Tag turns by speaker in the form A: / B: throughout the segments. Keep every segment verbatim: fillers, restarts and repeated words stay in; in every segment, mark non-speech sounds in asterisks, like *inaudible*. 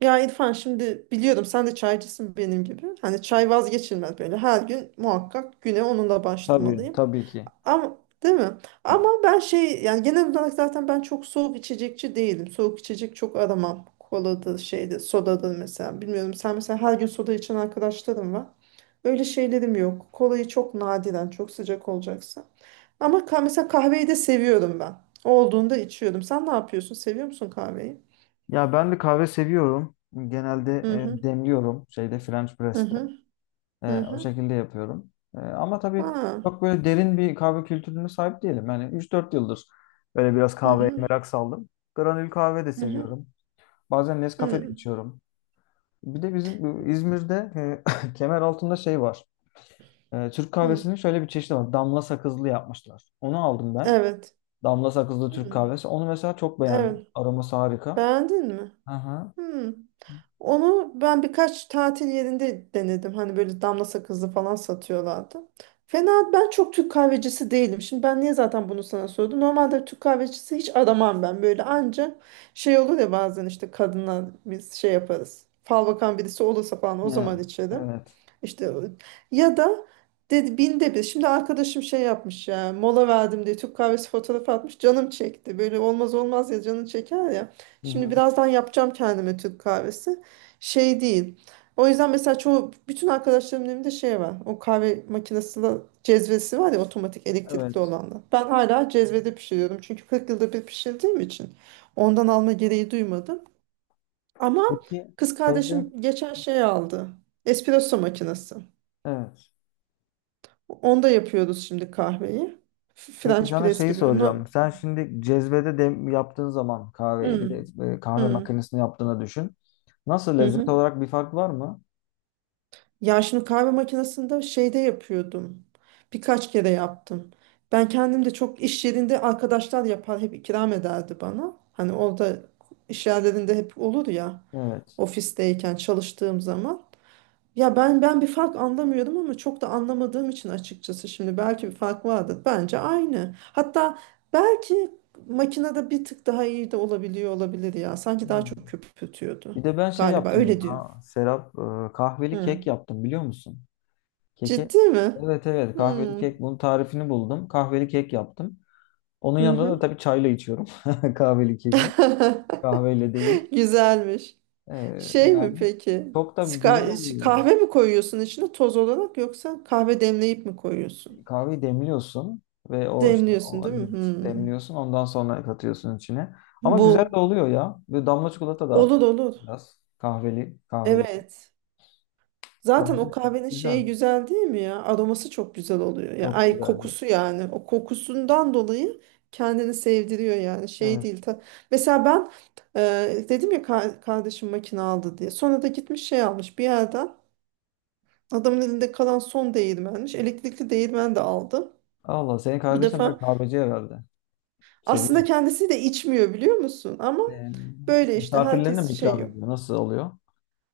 A: Ya İrfan şimdi biliyorum sen de çaycısın benim gibi. Hani çay vazgeçilmez böyle. Her gün muhakkak güne onunla
B: Tabii,
A: başlamalıyım.
B: tabii ki.
A: Ama değil mi? Ama ben şey yani genel olarak zaten ben çok soğuk içecekçi değilim. Soğuk içecek çok aramam. Koladır şeydir, sodadır mesela. Bilmiyorum sen mesela her gün soda içen arkadaşlarım var. Öyle şeylerim yok. Kolayı çok nadiren, çok sıcak olacaksa. Ama ka mesela kahveyi de seviyorum ben. Olduğunda içiyorum. Sen ne yapıyorsun? Seviyor musun kahveyi?
B: Ya ben de kahve seviyorum. Genelde
A: Hı
B: e,
A: hı.
B: demliyorum şeyde French
A: Hı
B: press'te.
A: hı. Hı
B: E, o
A: hı.
B: şekilde yapıyorum. E, ama tabii
A: Ha.
B: çok böyle derin bir kahve kültürüne sahip değilim. Yani üç dört yıldır böyle biraz
A: Hı
B: kahveye
A: hı.
B: merak saldım. Granül kahve de
A: Hı hı.
B: seviyorum. Bazen Nescafe de
A: Hı.
B: içiyorum. Bir de bizim bu İzmir'de e, *laughs* kemer altında şey var. E, Türk
A: Hı.
B: kahvesinin şöyle bir çeşidi var. Damla sakızlı yapmışlar. Onu aldım ben.
A: Evet.
B: Damla sakızlı Türk
A: Hı.
B: kahvesi. Onu mesela çok beğendim.
A: Evet.
B: Aroması harika.
A: Beğendin mi?
B: Aha.
A: Hı. Onu ben birkaç tatil yerinde denedim. Hani böyle damla sakızlı falan satıyorlardı. Fena ben çok Türk kahvecisi değilim. Şimdi ben niye zaten bunu sana sordum? Normalde Türk kahvecisi hiç aramam ben. Böyle anca şey olur ya bazen işte kadınlar biz şey yaparız. Fal bakan birisi olursa falan o
B: Ha,
A: zaman içerim.
B: evet.
A: İşte o- ya da dedi binde bir. Şimdi arkadaşım şey yapmış ya mola verdim diye Türk kahvesi fotoğrafı atmış canım çekti. Böyle olmaz olmaz ya canın çeker ya.
B: Hı
A: Şimdi
B: hı.
A: birazdan yapacağım kendime Türk kahvesi. Şey değil. O yüzden mesela çoğu bütün arkadaşlarımın evinde şey var. O kahve makinesiyle cezvesi var ya otomatik elektrikli
B: Evet.
A: olanla. Ben hala cezvede pişiriyorum. Çünkü kırk yılda bir pişirdiğim için ondan alma gereği duymadım. Ama
B: Peki
A: kız
B: şeyde
A: kardeşim geçen şey aldı. Espresso makinesi.
B: evet.
A: Onda yapıyoruz şimdi kahveyi. F-
B: Peki
A: French
B: sana
A: press
B: şeyi
A: gibi. No,
B: soracağım. Sen şimdi cezvede dem yaptığın zaman kahveyi bir de
A: hmm,
B: e, kahve
A: hmm,
B: makinesini yaptığını düşün. Nasıl lezzet
A: mhm.
B: olarak bir fark var mı?
A: Ya şimdi kahve makinesinde şeyde yapıyordum. Birkaç kere yaptım. Ben kendim de çok iş yerinde arkadaşlar yapar hep ikram ederdi bana. Hani orada iş yerlerinde hep olur ya
B: Evet.
A: ofisteyken çalıştığım zaman. Ya ben ben bir fark anlamıyordum ama çok da anlamadığım için açıkçası şimdi belki bir fark vardır. Bence aynı. Hatta belki makinede bir tık daha iyi de olabiliyor olabilir ya. Sanki daha çok
B: Hmm.
A: köpürtüyordu.
B: Bir de ben şey
A: Galiba
B: yaptım
A: öyle diyorum.
B: ya. Serap e, kahveli
A: Hı.
B: kek yaptım biliyor musun? Keki.
A: Ciddi mi?
B: Evet, evet, kahveli
A: Hmm.
B: kek, bunun tarifini buldum. Kahveli kek yaptım. Onun
A: Hı
B: yanında da
A: hı.
B: tabii çayla içiyorum. *laughs* Kahveli keki.
A: *laughs*
B: Kahveyle değil.
A: Güzelmiş.
B: E,
A: Şey mi
B: Yani
A: peki?
B: çok da güzel
A: Ska-
B: oluyor.
A: Kahve mi koyuyorsun içine toz olarak yoksa kahve demleyip mi koyuyorsun?
B: Kahveyi demliyorsun ve o işte
A: Demliyorsun
B: o,
A: değil mi?
B: evet,
A: Hmm.
B: demliyorsun, ondan sonra katıyorsun içine. Ama güzel de
A: Bu
B: oluyor ya. Bir damla çikolata da at
A: olur olur.
B: biraz. Kahveli, kahveli.
A: Evet. Zaten
B: Bence
A: o kahvenin
B: güzel.
A: şeyi güzel değil mi ya? Aroması çok güzel oluyor. Ya,
B: Çok
A: ay
B: güzel.
A: kokusu yani. O kokusundan dolayı kendini sevdiriyor yani. Şey
B: Evet.
A: değil. Ta... Mesela ben e, dedim ya ka- kardeşim makine aldı diye. Sonra da gitmiş şey almış bir yerden. Adamın elinde kalan son değirmenmiş. Elektrikli değirmen de aldı.
B: Allah, senin
A: Bu
B: kardeşin böyle
A: defa
B: kahveci herhalde. Seviyor.
A: aslında kendisi de içmiyor biliyor musun? Ama
B: Ee,
A: böyle işte
B: misafirlerine
A: herkes
B: mi
A: şey.
B: ikram ediyor? Nasıl oluyor?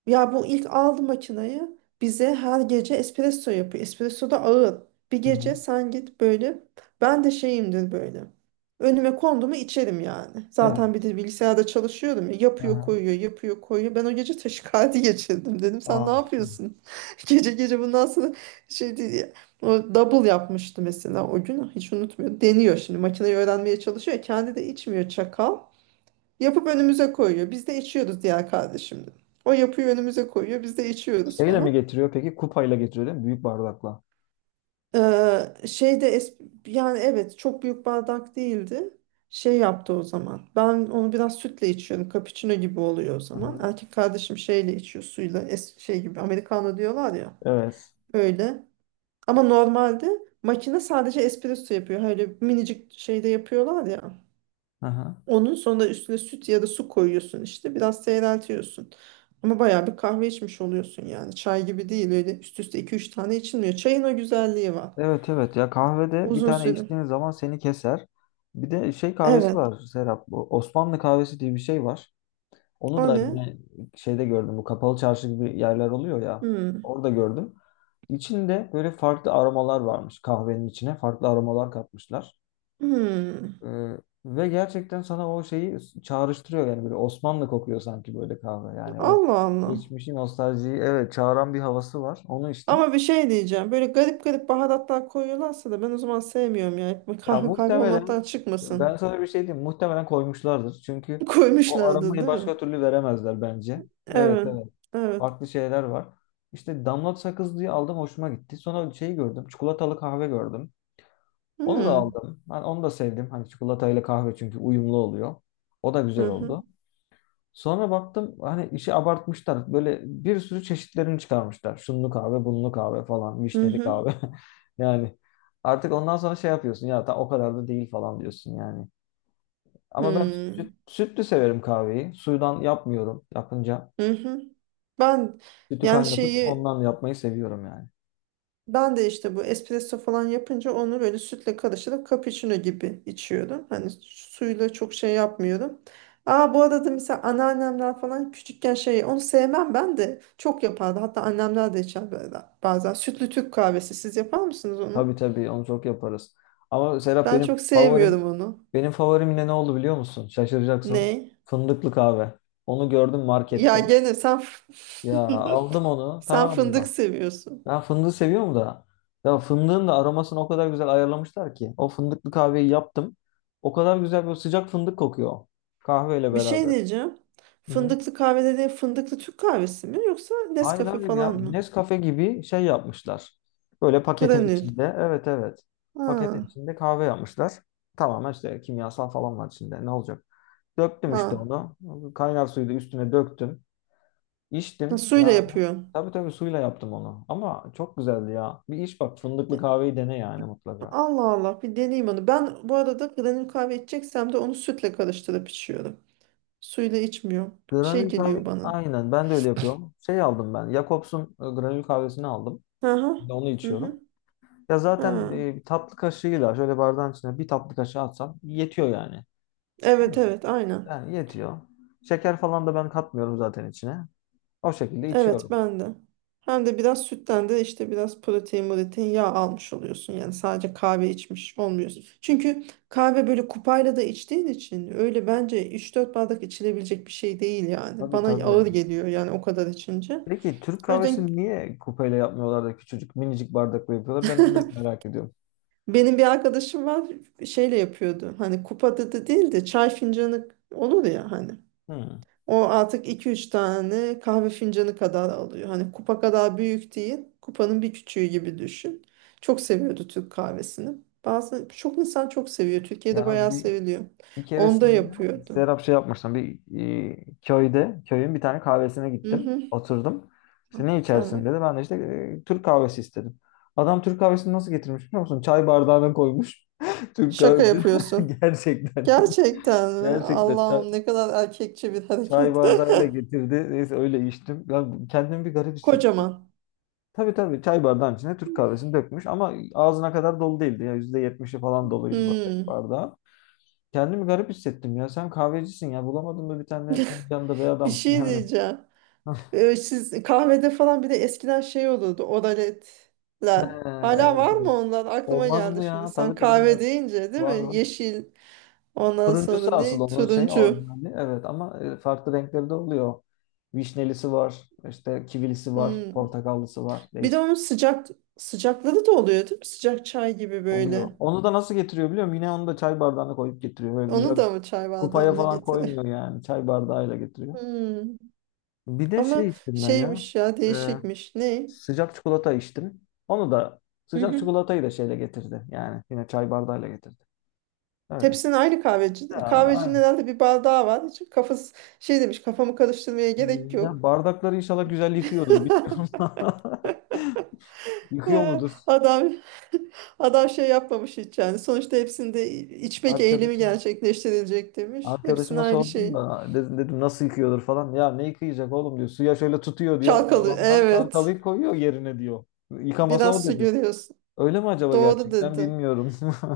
A: Ya bu ilk aldı makinayı, bize her gece espresso yapıyor. Espresso da ağır. Bir
B: Hı
A: gece
B: hı.
A: sen git böyle. Ben de şeyimdir böyle. Önüme kondu mu içerim yani. Zaten bir
B: Evet.
A: de bilgisayarda çalışıyorum ya. Yapıyor
B: Aha.
A: koyuyor yapıyor koyuyor. Ben o gece taşikardi geçirdim dedim. Sen ne
B: Aa.
A: yapıyorsun? *laughs* Gece gece bundan sonra şey değil ya. O double yapmıştı mesela o gün. Hiç unutmuyorum. Deniyor şimdi. Makineyi öğrenmeye çalışıyor. Kendi de içmiyor çakal. Yapıp önümüze koyuyor. Biz de içiyoruz diğer kardeşimle. O yapıyor önümüze koyuyor. Biz de içiyoruz
B: Şeyle mi
A: falan.
B: getiriyor peki? Kupayla getiriyor değil mi? Büyük bardakla.
A: Ee, şeyde es yani evet çok büyük bardak değildi. Şey yaptı o zaman. Ben onu biraz sütle içiyorum. Cappuccino gibi oluyor o
B: Hı
A: zaman.
B: hı.
A: Erkek kardeşim şeyle içiyor suyla. Es şey gibi Americano diyorlar ya.
B: Evet.
A: Öyle. Ama normalde makine sadece espresso yapıyor. Öyle minicik şeyde yapıyorlar ya.
B: Aha.
A: Onun sonra üstüne süt ya da su koyuyorsun işte. Biraz seyreltiyorsun. Ama bayağı bir kahve içmiş oluyorsun yani. Çay gibi değil öyle üst üste iki üç tane içilmiyor. Çayın o güzelliği var.
B: Evet, evet, ya kahvede bir
A: Uzun
B: tane
A: süre.
B: içtiğin zaman seni keser. Bir de şey kahvesi
A: Evet.
B: var Serap. Bu Osmanlı kahvesi diye bir şey var. Onu
A: O
B: da
A: ne?
B: yine şeyde gördüm. Bu kapalı çarşı gibi yerler oluyor ya.
A: Hmm.
B: Orada gördüm. İçinde böyle farklı aromalar varmış kahvenin içine. Farklı aromalar katmışlar.
A: Hmm.
B: Ee, ve gerçekten sana o şeyi çağrıştırıyor yani, böyle Osmanlı kokuyor sanki böyle kahve. Yani o
A: Allah Allah.
B: geçmişin nostaljiyi evet çağıran bir havası var. Onu içtim.
A: Ama bir şey diyeceğim. Böyle garip garip baharatlar koyuyorlarsa da ben o zaman sevmiyorum ya. Hep
B: Ya
A: kahve kahve olmaktan
B: muhtemelen ben
A: çıkmasın.
B: sana bir şey diyeyim. Muhtemelen koymuşlardır.
A: *laughs*
B: Çünkü o
A: Koymuşlardı
B: aramayı
A: değil mi?
B: başka türlü veremezler bence. Evet,
A: Evet.
B: evet.
A: Evet.
B: Farklı şeyler var. İşte damlat sakız diye aldım, hoşuma gitti. Sonra şeyi gördüm. Çikolatalı kahve gördüm. Onu da
A: Hmm.
B: aldım. Ben onu da sevdim. Hani çikolatayla kahve çünkü uyumlu oluyor. O da güzel
A: Hı hı.
B: oldu. Sonra baktım hani işi abartmışlar. Böyle bir sürü çeşitlerini çıkarmışlar. Şunlu kahve, bunlu kahve falan,
A: Hı
B: vişneli
A: hı.
B: kahve. *laughs* Yani artık ondan sonra şey yapıyorsun ya, ta o kadar da değil falan diyorsun yani.
A: Hı
B: Ama ben
A: hı.
B: süt, sütlü severim kahveyi. Suyudan yapmıyorum yapınca.
A: Hı hı. Ben
B: Sütü
A: yani
B: kaynatıp
A: şeyi,
B: ondan yapmayı seviyorum yani.
A: ben de işte bu espresso falan yapınca onu böyle sütle karıştırıp cappuccino gibi içiyorum. Hani suyla çok şey yapmıyorum. Aa, bu arada mesela anneannemler falan küçükken şey onu sevmem ben de çok yapardı. Hatta annemler de içer böyle bazen. Sütlü Türk kahvesi siz yapar mısınız onu?
B: Tabii, tabii, onu çok yaparız. Ama Serap,
A: Ben
B: benim
A: çok
B: favorim
A: sevmiyorum onu.
B: benim favorim yine ne oldu biliyor musun? Şaşıracaksın.
A: Ne?
B: Fındıklı kahve. Onu gördüm
A: Ya
B: markette.
A: gene sen,
B: Ya
A: *laughs*
B: aldım onu,
A: sen
B: tamam
A: fındık
B: mı?
A: seviyorsun.
B: Ben fındığı seviyorum da. Ya fındığın da aromasını o kadar güzel ayarlamışlar ki. O fındıklı kahveyi yaptım. O kadar güzel bir sıcak fındık kokuyor. Kahveyle
A: Bir şey
B: beraber.
A: diyeceğim.
B: Hı hı.
A: Fındıklı kahve dediğin fındıklı Türk kahvesi mi yoksa
B: Hayır,
A: Nescafe
B: hayır ya.
A: falan mı?
B: Nescafe gibi şey yapmışlar. Böyle paketin
A: Granül.
B: içinde. Evet, evet. Paketin
A: Ha,
B: içinde kahve yapmışlar. Tamamen işte kimyasal falan var içinde. Ne olacak? Döktüm işte
A: ha.
B: onu. Kaynar suyu da üstüne döktüm.
A: Ha,
B: İçtim. Ya
A: suyla yapıyorsun.
B: tabii, tabii suyla yaptım onu. Ama çok güzeldi ya. Bir iç bak, fındıklı
A: E,
B: kahveyi dene yani mutlaka.
A: Allah Allah bir deneyeyim onu. Ben bu arada granül kahve içeceksem de onu sütle karıştırıp içiyorum. Suyla içmiyorum. Şey
B: Granül kahve
A: geliyor bana.
B: aynen ben de öyle yapıyorum. Şey aldım ben. Jacobs'un e, granül kahvesini aldım.
A: Hı hı.
B: Şimdi onu
A: Hı
B: içiyorum.
A: hı.
B: Ya zaten
A: Ha.
B: e, bir tatlı kaşığıyla şöyle bardağın içine bir tatlı kaşığı atsam yetiyor yani. Değil
A: Evet
B: mi?
A: evet aynen.
B: Yani yetiyor. Şeker falan da ben katmıyorum zaten içine. O şekilde
A: Evet
B: içiyorum.
A: ben de. Hem de biraz sütten de işte biraz protein, protein, yağ almış oluyorsun. Yani sadece kahve içmiş olmuyorsun. Çünkü kahve böyle kupayla da içtiğin için öyle bence üç dört bardak içilebilecek bir şey değil yani.
B: Tabii,
A: Bana
B: tabii.
A: ağır geliyor yani o kadar içince.
B: Peki Türk
A: O yüzden
B: kahvesini niye kupeyle yapmıyorlar da küçücük minicik bardakla yapıyorlar? Ben onu da hep
A: *laughs*
B: merak ediyorum.
A: benim bir arkadaşım var, şeyle yapıyordu. Hani kupada da da değil de çay fincanı olur ya hani.
B: Hmm.
A: O artık iki üç tane kahve fincanı kadar alıyor. Hani kupa kadar büyük değil, kupanın bir küçüğü gibi düşün. Çok seviyordu Türk kahvesini. Bazı çok insan çok seviyor. Türkiye'de
B: Ya
A: bayağı
B: bir
A: seviliyor.
B: bir
A: Onda
B: keresinde
A: yapıyordum.
B: Serap şey yapmıştım. Bir e, köyde, köyün bir tane kahvesine
A: Hı
B: gittim.
A: hı.
B: Oturdum. İşte ne içersin
A: Tamam.
B: dedi. Ben de işte e, Türk kahvesi istedim. Adam Türk kahvesini nasıl getirmiş biliyor musun? Çay bardağına koymuş. *laughs* Türk
A: Şaka
B: kahvesi. *laughs*
A: yapıyorsun.
B: Gerçekten.
A: Gerçekten mi?
B: Gerçekten çay,
A: Allah'ım ne kadar erkekçe bir
B: çay
A: hareket.
B: bardağıyla getirdi. Neyse öyle içtim. Ben kendimi bir garip
A: *laughs*
B: hissettim.
A: Kocaman.
B: Tabii, tabii çay bardağın içine Türk kahvesini dökmüş ama ağzına kadar dolu değildi. Ya yüzde yetmişi falan doluydu böyle
A: Hmm.
B: bardağın. Kendimi garip hissettim ya. Sen kahvecisin ya. Bulamadın mı bir tane fincanda bey
A: *laughs* Bir
B: adam?
A: şey
B: Yani.
A: diyeceğim.
B: *laughs*
A: Ee, siz kahvede falan bir de eskiden şey olurdu,
B: He,
A: oraletler. Hala
B: evet,
A: var mı
B: evet.
A: onlar? Aklıma
B: Olmaz
A: geldi
B: mı
A: şimdi.
B: ya?
A: Sen
B: Tabii, tabii
A: kahve
B: var.
A: deyince değil
B: Var,
A: mi?
B: var.
A: Yeşil. Ondan
B: Turuncusu
A: sonra
B: asıl
A: ne?
B: onun şey
A: Turuncu.
B: orijinali. Evet, ama e, farklı renkleri de oluyor. Vişnelisi var. İşte kivilisi var.
A: Hmm.
B: Portakallısı var.
A: Bir de
B: Değişik
A: onun sıcak sıcakları da oluyor değil mi? Sıcak çay gibi
B: oluyor.
A: böyle.
B: Onu da nasıl getiriyor biliyor musun? Yine onu da çay bardağına koyup getiriyor. Böyle güzel
A: Onu da mı çay
B: kupaya
A: bardağında
B: falan
A: getirir?
B: koymuyor
A: *laughs*
B: yani. Çay bardağıyla getiriyor.
A: Hmm.
B: Bir de
A: Ama
B: şey içtim ben ya.
A: şeymiş ya değişikmiş. Ne?
B: Sıcak çikolata içtim. Onu da
A: Hı
B: sıcak
A: hı.
B: çikolatayı da şeyle getirdi. Yani yine çay bardağıyla getirdi. Öyle.
A: Hepsinin aynı
B: Ya,
A: kahveci. Kahvecinin
B: aynen.
A: herhalde bir bardağı var. Hiç kafası şey demiş, kafamı karıştırmaya gerek
B: Ya
A: yok.
B: bardakları inşallah güzel yıkıyordur.
A: *laughs*
B: Bilmiyorum. *laughs* Yıkıyor
A: He,
B: mudur?
A: adam *laughs* adam şey yapmamış hiç yani. Sonuçta hepsinde içmek eğilimi
B: Arkadaşım.
A: gerçekleştirilecek demiş. Hepsinin
B: Arkadaşıma
A: aynı
B: sordum
A: şeyi.
B: da dedim, dedim nasıl yıkıyordur falan. Ya ne yıkayacak oğlum diyor. Suya şöyle tutuyor diyor.
A: Çalkalı.
B: Yalandan
A: Evet.
B: çantalayıp koyuyor yerine diyor. Yıkaması o
A: Biraz su
B: dedi.
A: görüyorsun.
B: Öyle mi acaba,
A: Doğru
B: gerçekten
A: dedi.
B: bilmiyorum.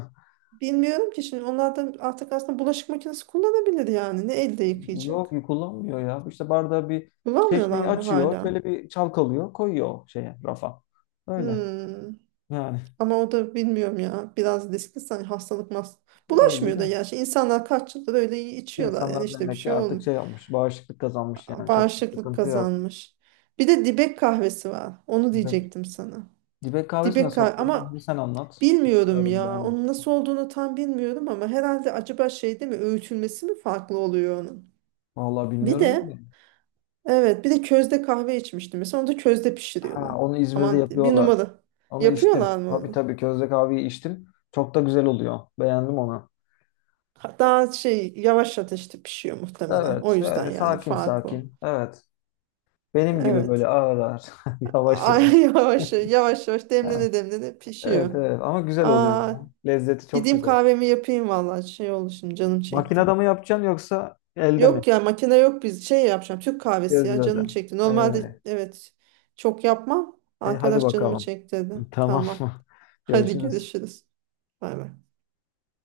B: *laughs*
A: Bilmiyorum ki şimdi onlar da artık aslında bulaşık makinesi kullanabilir yani. Ne elde yıkayacak?
B: Yok, kullanmıyor ya. İşte bardağı bir
A: Kullanmıyorlar
B: çeşmeyi
A: mı
B: açıyor.
A: hala?
B: Şöyle bir çalkalıyor. Koyuyor o şeye rafa. Öyle.
A: Hmm.
B: Yani
A: Ama o da bilmiyorum ya. Biraz riskli sanki hastalık mas.
B: öyle
A: Bulaşmıyor da
B: de.
A: gerçi. İnsanlar kaç yıldır öyle içiyorlar yani
B: İnsanlar
A: işte bir
B: demek ki
A: şey
B: artık
A: olmuyor.
B: şey yapmış. Bağışıklık kazanmış yani. Çok bir
A: Bağışıklık
B: sıkıntı yok.
A: kazanmış. Bir de dibek kahvesi var. Onu
B: Dibek,
A: diyecektim sana.
B: dibek kahvesi
A: Dibek
B: nasıl
A: kahve
B: oluyor?
A: ama
B: Onu sen anlat.
A: bilmiyorum
B: Bilmiyorum
A: ya.
B: ben.
A: Onun nasıl olduğunu tam bilmiyorum ama herhalde acaba şey değil mi? Öğütülmesi mi farklı oluyor onun?
B: Vallahi
A: Bir
B: bilmiyorum
A: de
B: ki.
A: evet bir de közde kahve içmiştim. Mesela onu da közde pişiriyorlar.
B: Ha, onu İzmir'de
A: Aman bir
B: yapıyorlar.
A: numara.
B: Onu içtim.
A: Yapıyorlar mı
B: Tabii,
A: onu?
B: tabii közde kahveyi içtim. Çok da güzel oluyor. Beğendim onu.
A: Daha şey yavaş ateşte pişiyor muhtemelen. O
B: Evet.
A: yüzden
B: Öyle
A: yani
B: sakin
A: fark o.
B: sakin. Evet. Benim gibi böyle
A: Evet.
B: ağır ağır. *laughs* Yavaş
A: Ay, *laughs*
B: yavaş.
A: yavaş yavaş yavaş
B: Ha,
A: demlene demlene
B: evet,
A: pişiyor.
B: evet ama güzel oluyor
A: Aa,
B: ya. Lezzeti çok
A: gideyim
B: güzel.
A: kahvemi yapayım vallahi şey oldu şimdi canım çekti.
B: Makinede mi yapacaksın yoksa elde mi?
A: Yok ya makine yok biz şey yapacağım Türk kahvesi ya
B: Gözlerde.
A: canım çekti. Normalde
B: Evet.
A: evet çok yapmam.
B: E, hadi
A: Arkadaş canımı
B: bakalım.
A: çekti dedi.
B: Tamam *laughs*
A: Tamam.
B: mı?
A: Hadi
B: Görüşürüz.
A: görüşürüz. Bay bay.